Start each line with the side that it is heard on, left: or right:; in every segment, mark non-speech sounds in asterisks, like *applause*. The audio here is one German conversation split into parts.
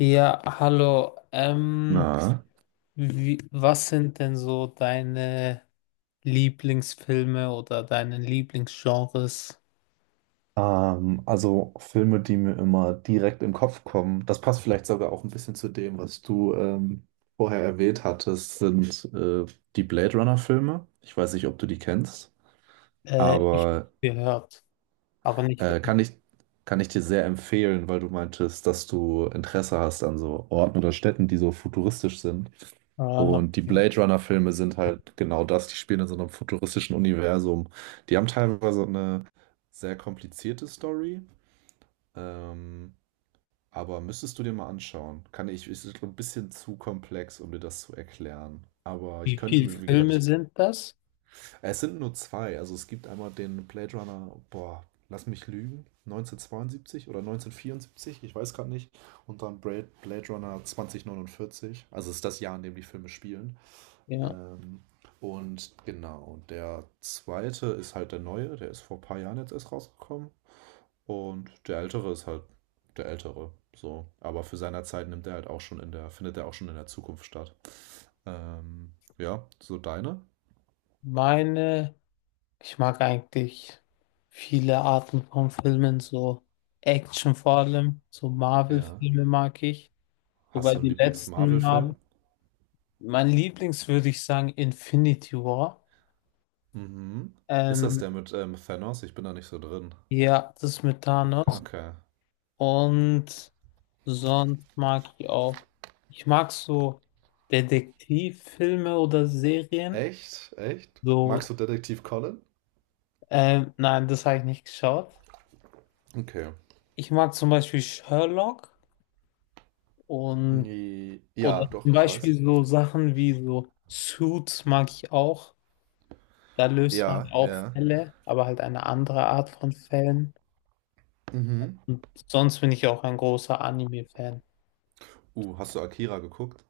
left: Ja, hallo.
right: Na,
left: Was sind denn so deine Lieblingsfilme oder deine Lieblingsgenres?
right: Also Filme, die mir immer direkt in den Kopf kommen. Das passt vielleicht sogar auch ein bisschen zu dem, was du vorher erwähnt hattest, sind die Blade Runner-Filme. Ich weiß nicht, ob du die kennst,
left: Ich habe
right: aber
left: gehört, aber nicht.
right: äh, kann ich, kann ich dir sehr empfehlen, weil du meintest, dass du Interesse hast an so Orten oder Städten, die so futuristisch sind.
left: Ah,
right: Und die
left: ja.
right: Blade Runner-Filme sind halt genau das, die spielen in so einem futuristischen Universum. Die haben teilweise eine sehr komplizierte Story. Ähm, aber müsstest du dir mal anschauen. Kann ich, ist ein bisschen zu komplex, um dir das zu erklären. Aber ich
left: Wie
right: könnte
left: viele
right: mir, wie gesagt,
left: Filme sind das?
right: es sind nur zwei. Also es gibt einmal den Blade Runner, boah, lass mich lügen, 1972 oder 1974, ich weiß gerade nicht. Und dann Blade Runner 2049. Also es ist das Jahr, in dem die Filme spielen.
left: Ja,
right: Ähm, und genau, der zweite ist halt der neue, der ist vor ein paar Jahren jetzt erst rausgekommen. Und der Ältere ist halt der Ältere, so. Aber für seiner Zeit nimmt er halt auch schon in der, findet er auch schon in der Zukunft statt. Ja, so deine?
left: meine, ich mag eigentlich viele Arten von Filmen, so Action vor allem, so
right: Ja.
left: Marvel-Filme mag ich.
right: Hast
left: Wobei
right: du einen
left: die letzten Marvel,
right: Lieblings-Marvel-Film?
left: mein Lieblings würde ich sagen Infinity War.
right: Mhm. Ist das
left: Ähm,
right: der mit Thanos? Ich bin da nicht so drin.
left: Ja, das ist mit Thanos.
right: Okay.
left: Und sonst mag ich auch. Ich mag so Detektivfilme oder Serien.
right: Echt? Echt?
left: So,
right: Magst du Detektiv Conan?
left: nein, das habe ich nicht geschaut.
right: Okay.
left: Ich mag zum Beispiel Sherlock und
right: Nee. Ja,
left: oder
right: doch,
left: zum
right: ich weiß.
left: Beispiel so Sachen wie so Suits mag ich auch. Da löst man
right: Ja,
left: auch
right: ja.
left: Fälle, aber halt eine andere Art von Fällen.
right: Mhm.
left: Und sonst bin ich auch ein großer Anime-Fan.
right: Hast du Akira geguckt?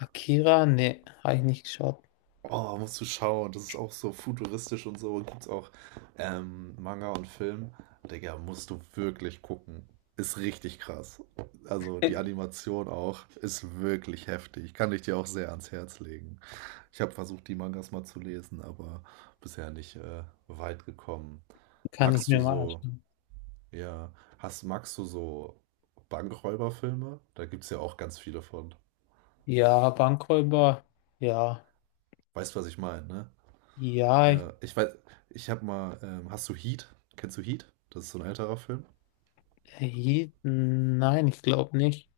left: Akira? Nee, habe ich nicht geschaut.
right: Oh, musst du schauen. Das ist auch so futuristisch und so. Gibt's auch Manga und Film. Digga, musst du wirklich gucken. Ist richtig krass. Also die Animation auch ist wirklich heftig. Kann ich dir auch sehr ans Herz legen. Ich habe versucht, die Mangas mal zu lesen, aber bisher nicht weit gekommen.
left: Kann ich
right: Magst du
left: mir mal
right: so,
left: anschauen.
right: ja, magst du so Bankräuberfilme? Da gibt's ja auch ganz viele von.
left: Ja, Bankräuber. Ja.
right: Weißt, was ich meine, ne?
left: Ja.
right: Ja, ich weiß, ich habe mal, hast du Heat? Kennst du Heat? Das ist so ein älterer Film.
left: Je, nein, ich glaube nicht.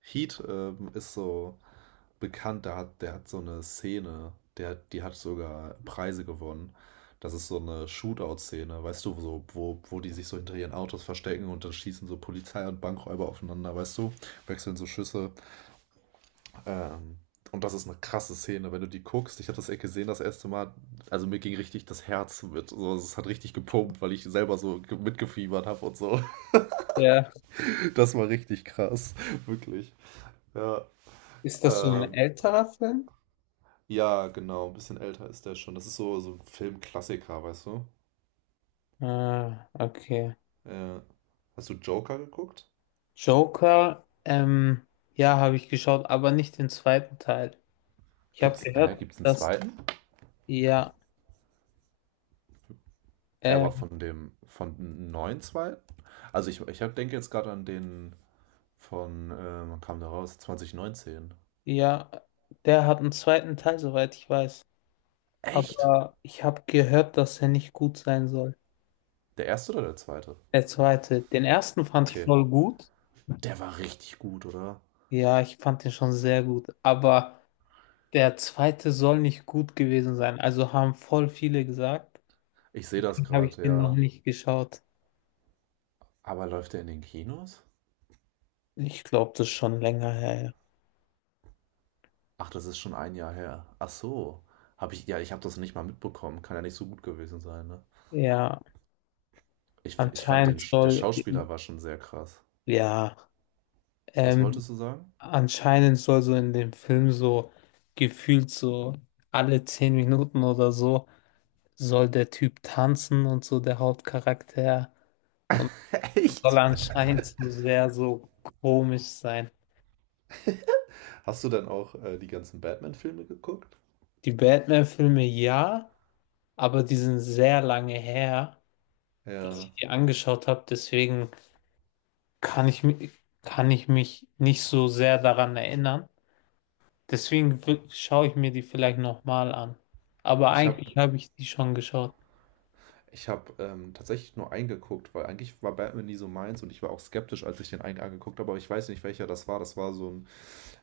right: Heat ist so bekannt, der hat so eine Szene, die hat sogar Preise gewonnen. Das ist so eine Shootout-Szene, weißt du, so, wo die sich so hinter ihren Autos verstecken und dann schießen so Polizei und Bankräuber aufeinander, weißt du, wechseln so Schüsse. Ähm, und das ist eine krasse Szene, wenn du die guckst. Ich habe das echt gesehen das erste Mal. Also mir ging richtig das Herz mit. So, es hat richtig gepumpt, weil ich selber so mitgefiebert habe und so. *laughs*
left: Ja.
right: Das war richtig krass, *laughs* wirklich. Ja,
left: Ist das so ein
right: ähm,
left: älterer Film?
right: ja, genau. Ein bisschen älter ist der schon. Das ist so, so ein Filmklassiker, weißt du?
left: Ah, okay.
right: Äh, Hast du Joker geguckt?
left: Joker, ja, habe ich geschaut, aber nicht den zweiten Teil. Ich habe
right: Gibt's,
left: gehört,
right: gibt's einen
left: dass,
right: zweiten?
left: ja,
right: Er war
left: ähm,
right: von dem, von einem neuen zweiten? Also denke jetzt gerade an den von, wann kam der raus? 2019.
left: ja, der hat einen zweiten Teil, soweit ich weiß.
right: Echt?
left: Aber ich habe gehört, dass er nicht gut sein soll.
right: Der erste oder der zweite?
left: Der zweite. Den ersten fand ich
right: Okay.
left: voll gut.
right: Der war richtig gut, oder?
left: Ja, ich fand den schon sehr gut. Aber der zweite soll nicht gut gewesen sein. Also haben voll viele gesagt.
right: Ich sehe das
left: Deswegen habe ich
right: gerade,
left: den noch
right: ja.
left: nicht geschaut.
right: Aber läuft der in den Kinos?
left: Ich glaube, das ist schon länger her.
right: Ach, das ist schon ein Jahr her. Ach so. Ja, ich habe das nicht mal mitbekommen. Kann ja nicht so gut gewesen sein, ne?
left: Ja, ja,
right: Ich fand den,
left: anscheinend
right: Der
left: soll,
right: Schauspieler war schon sehr krass.
left: ja,
right: Was
left: ähm,
right: wolltest du sagen?
left: anscheinend soll so in dem Film so gefühlt so alle 10 Minuten oder so soll der Typ tanzen und so der Hauptcharakter und soll
right: *laughs* Echt?
left: anscheinend so sehr so komisch sein.
right: Hast du dann auch die ganzen Batman-Filme geguckt?
left: Die Batman-Filme ja, aber die sind sehr lange her, dass
right: Ja.
left: ich die angeschaut habe. Deswegen kann ich, mi- kann ich mich nicht so sehr daran erinnern. Deswegen schaue ich mir die vielleicht nochmal an. Aber
right: Ich habe
left: eigentlich habe ich die schon geschaut.
right: Ich habe tatsächlich nur eingeguckt, weil eigentlich war Batman nie so meins und ich war auch skeptisch, als ich den einen angeguckt habe, aber ich weiß nicht, welcher das war. Das war so ein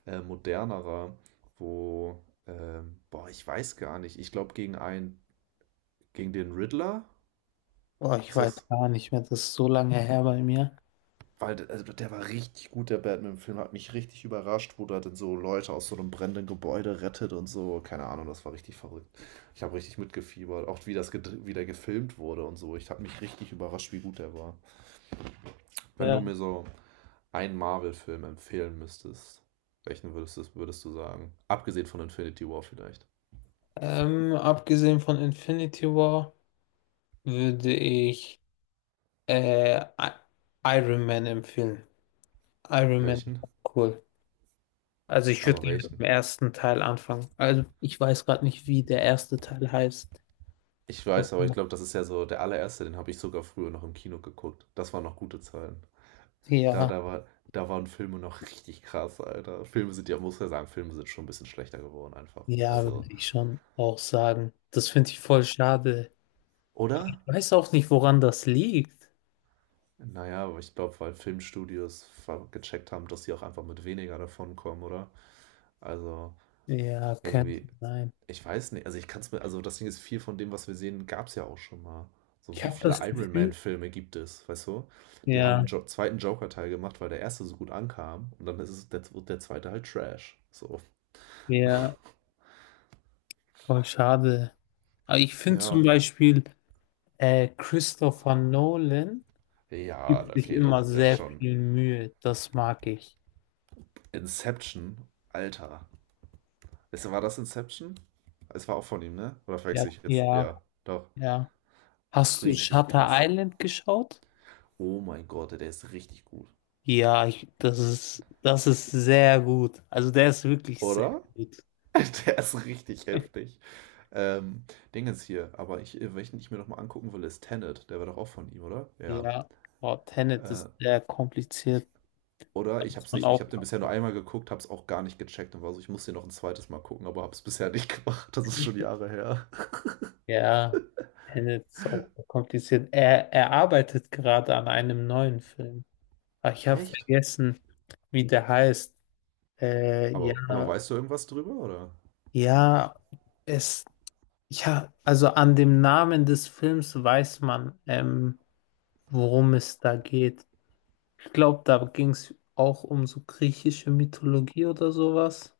right: modernerer, boah, ich weiß gar nicht. Ich glaube, gegen den Riddler
left: Oh, ich
right: ist
left: weiß
right: das,
left: gar nicht mehr, das ist so lange her bei mir.
right: weil also der war richtig gut, der Batman-Film, hat mich richtig überrascht, wo der dann so Leute aus so einem brennenden Gebäude rettet und so. Keine Ahnung, das war richtig verrückt. Ich habe richtig mitgefiebert, auch wie das wie der gefilmt wurde und so. Ich habe mich richtig überrascht, wie gut der war. Wenn
left: Ja.
right: du mir so einen Marvel-Film empfehlen müsstest, welchen würdest du sagen? Abgesehen von Infinity War vielleicht.
left: Abgesehen von Infinity War würde ich äh, I- Iron Man empfehlen. Iron Man,
right: Welchen?
left: cool. Also ich würde
right: Aber
left: gerne mit dem
right: welchen?
left: ersten Teil anfangen. Also ich weiß gerade nicht, wie der erste Teil heißt.
right: Ich weiß, aber ich glaube, das ist ja so der allererste, den habe ich sogar früher noch im Kino geguckt. Das waren noch gute Zeiten.
left: Ja,
right: Da waren Filme noch richtig krass, Alter. Filme sind ja, muss ja sagen, Filme sind schon ein bisschen schlechter geworden einfach.
left: ja,
right: Also,
left: würde ich schon auch sagen. Das finde ich voll schade. Ich
right: oder?
left: weiß auch nicht, woran das liegt.
right: Naja, aber ich glaube, weil Filmstudios gecheckt haben, dass sie auch einfach mit weniger davon kommen, oder? Also,
left: Ja, könnte
right: irgendwie,
left: sein.
right: ich weiß nicht, also ich kann es mir, also das Ding ist, viel von dem, was wir sehen, gab es ja auch schon mal. So
left: Ich
right: wie
left: habe
right: viele
left: das
right: Iron
left: Gefühl,
right: Man-Filme gibt es, weißt du? Die haben
left: ja,
right: einen jo zweiten Joker-Teil gemacht, weil der erste so gut ankam und dann der zweite halt Trash. So,
left: ja, voll schade. Aber ich finde zum
right: ja.
left: Beispiel, Christopher Nolan
right: Ja,
left: gibt sich
right: okay,
left: immer
right: das ist
left: sehr
right: schon.
left: viel Mühe. Das mag ich.
right: Inception, Alter. Weißt du, war das Inception? Es war auch von ihm, ne? Oder
left: Ja,
right: verwechsel ich jetzt? Ja, doch.
left: ja. Hast du
right: Richtig
left: Shutter
right: krass.
left: Island geschaut?
right: Oh mein Gott, der ist richtig gut.
left: Das ist sehr gut. Also der ist wirklich sehr
right: Oder?
left: gut.
right: *laughs* Der ist richtig heftig. Ähm, Dingens hier, welchen ich mir nochmal angucken will, ist Tenet. Der war doch auch von ihm, oder? Ja.
left: Ja, oh, Tenet
right: Äh,
left: ist sehr kompliziert.
right: oder?
left: Da
right: Ich
left: muss
right: hab's
left: man
right: nicht. Ich
left: auch,
right: hab den bisher nur einmal geguckt, hab's auch gar nicht gecheckt und war so, ich muss den noch ein zweites Mal gucken, aber hab's bisher nicht *laughs* gemacht. Das ist schon Jahre her.
left: ja, Tenet ist auch kompliziert. Er arbeitet gerade an einem neuen Film. Ah, ich habe
right: Echt?
left: vergessen, wie der heißt.
right: Aber
left: Ja,
right: weißt du irgendwas drüber, oder?
left: ja, es, ja, also an dem Namen des Films weiß man, worum es da geht. Ich glaube, da ging es auch um so griechische Mythologie oder sowas.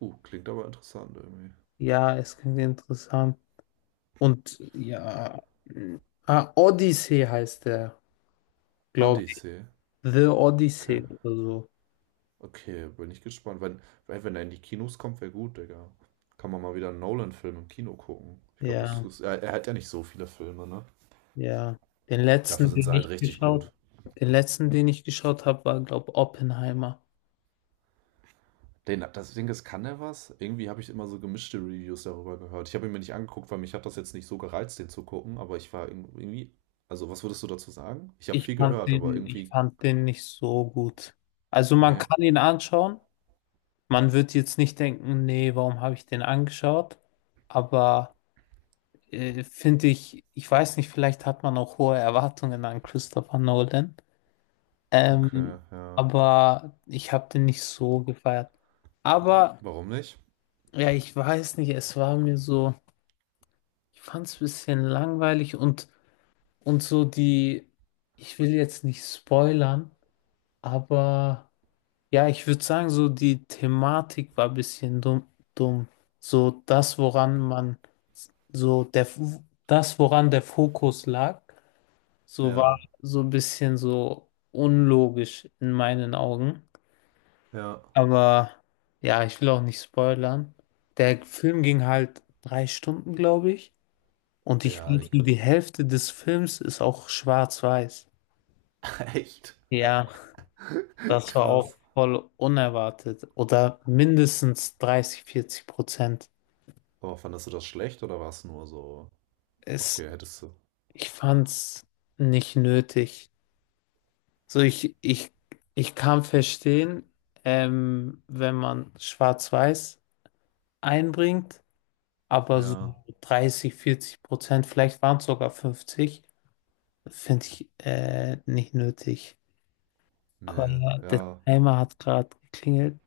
right: Klingt aber interessant irgendwie.
left: Ja, es klingt interessant. Und ja, ah, Odyssey heißt der, glaube ich.
right: Odyssey.
left: The
right: Okay.
left: Odyssey oder so.
right: Okay, bin ich gespannt. Wenn er in die Kinos kommt, wäre gut, Digga. Kann man mal wieder einen Nolan-Film im Kino gucken. Ich glaube, das
left: Ja,
right: ist. Er hat ja nicht so viele Filme, ne?
left: ja. Den
right: Dafür
left: letzten,
right: sind
left: den
right: sie halt
left: ich
right: richtig gut.
left: geschaut, den letzten, den ich geschaut habe, war, glaube ich, Oppenheimer.
right: Den, das Ding ist, kann er was? Irgendwie habe ich immer so gemischte Reviews darüber gehört. Ich habe ihn mir nicht angeguckt, weil mich hat das jetzt nicht so gereizt, den zu gucken, aber ich war irgendwie. Also, was würdest du dazu sagen? Ich habe viel gehört, aber
left: Ich
right: irgendwie.
left: fand den nicht so gut. Also man
right: Nee.
left: kann ihn anschauen. Man wird jetzt nicht denken, nee, warum habe ich den angeschaut? Aber finde ich, ich weiß nicht, vielleicht hat man auch hohe Erwartungen an Christopher Nolan.
right: Okay,
left: Ähm,
right: ja.
left: aber ich habe den nicht so gefeiert. Aber
right: Warum nicht?
left: ja, ich weiß nicht, es war mir so, ich fand es ein bisschen langweilig und so ich will jetzt nicht spoilern, aber ja, ich würde sagen, so die Thematik war ein bisschen dumm, dumm. So so der, das, woran der Fokus lag. So war
right: Ja.
left: so ein bisschen so unlogisch in meinen Augen.
right: Ja.
left: Aber ja, ich will auch nicht spoilern. Der Film ging halt 3 Stunden, glaube ich. Und ich
right: Ja,
left: glaube,
right: ich,
left: so die Hälfte des Films ist auch schwarz-weiß.
right: *laughs* echt.
left: Ja, das war auch
right: Krass.
left: voll unerwartet. Oder mindestens 30, 40%.
right: Aber fandest du das schlecht oder war es nur so?
left: Es,
right: Okay, hättest du.
left: ich fand's nicht nötig. So, ich, ich, ich kann verstehen, wenn man schwarz-weiß einbringt, aber so
right: Ja.
left: 30, 40%, vielleicht waren es sogar 50, finde ich nicht nötig. Aber
right: Nee.
left: ja, der
right: Ja.
left: Timer hat gerade geklingelt.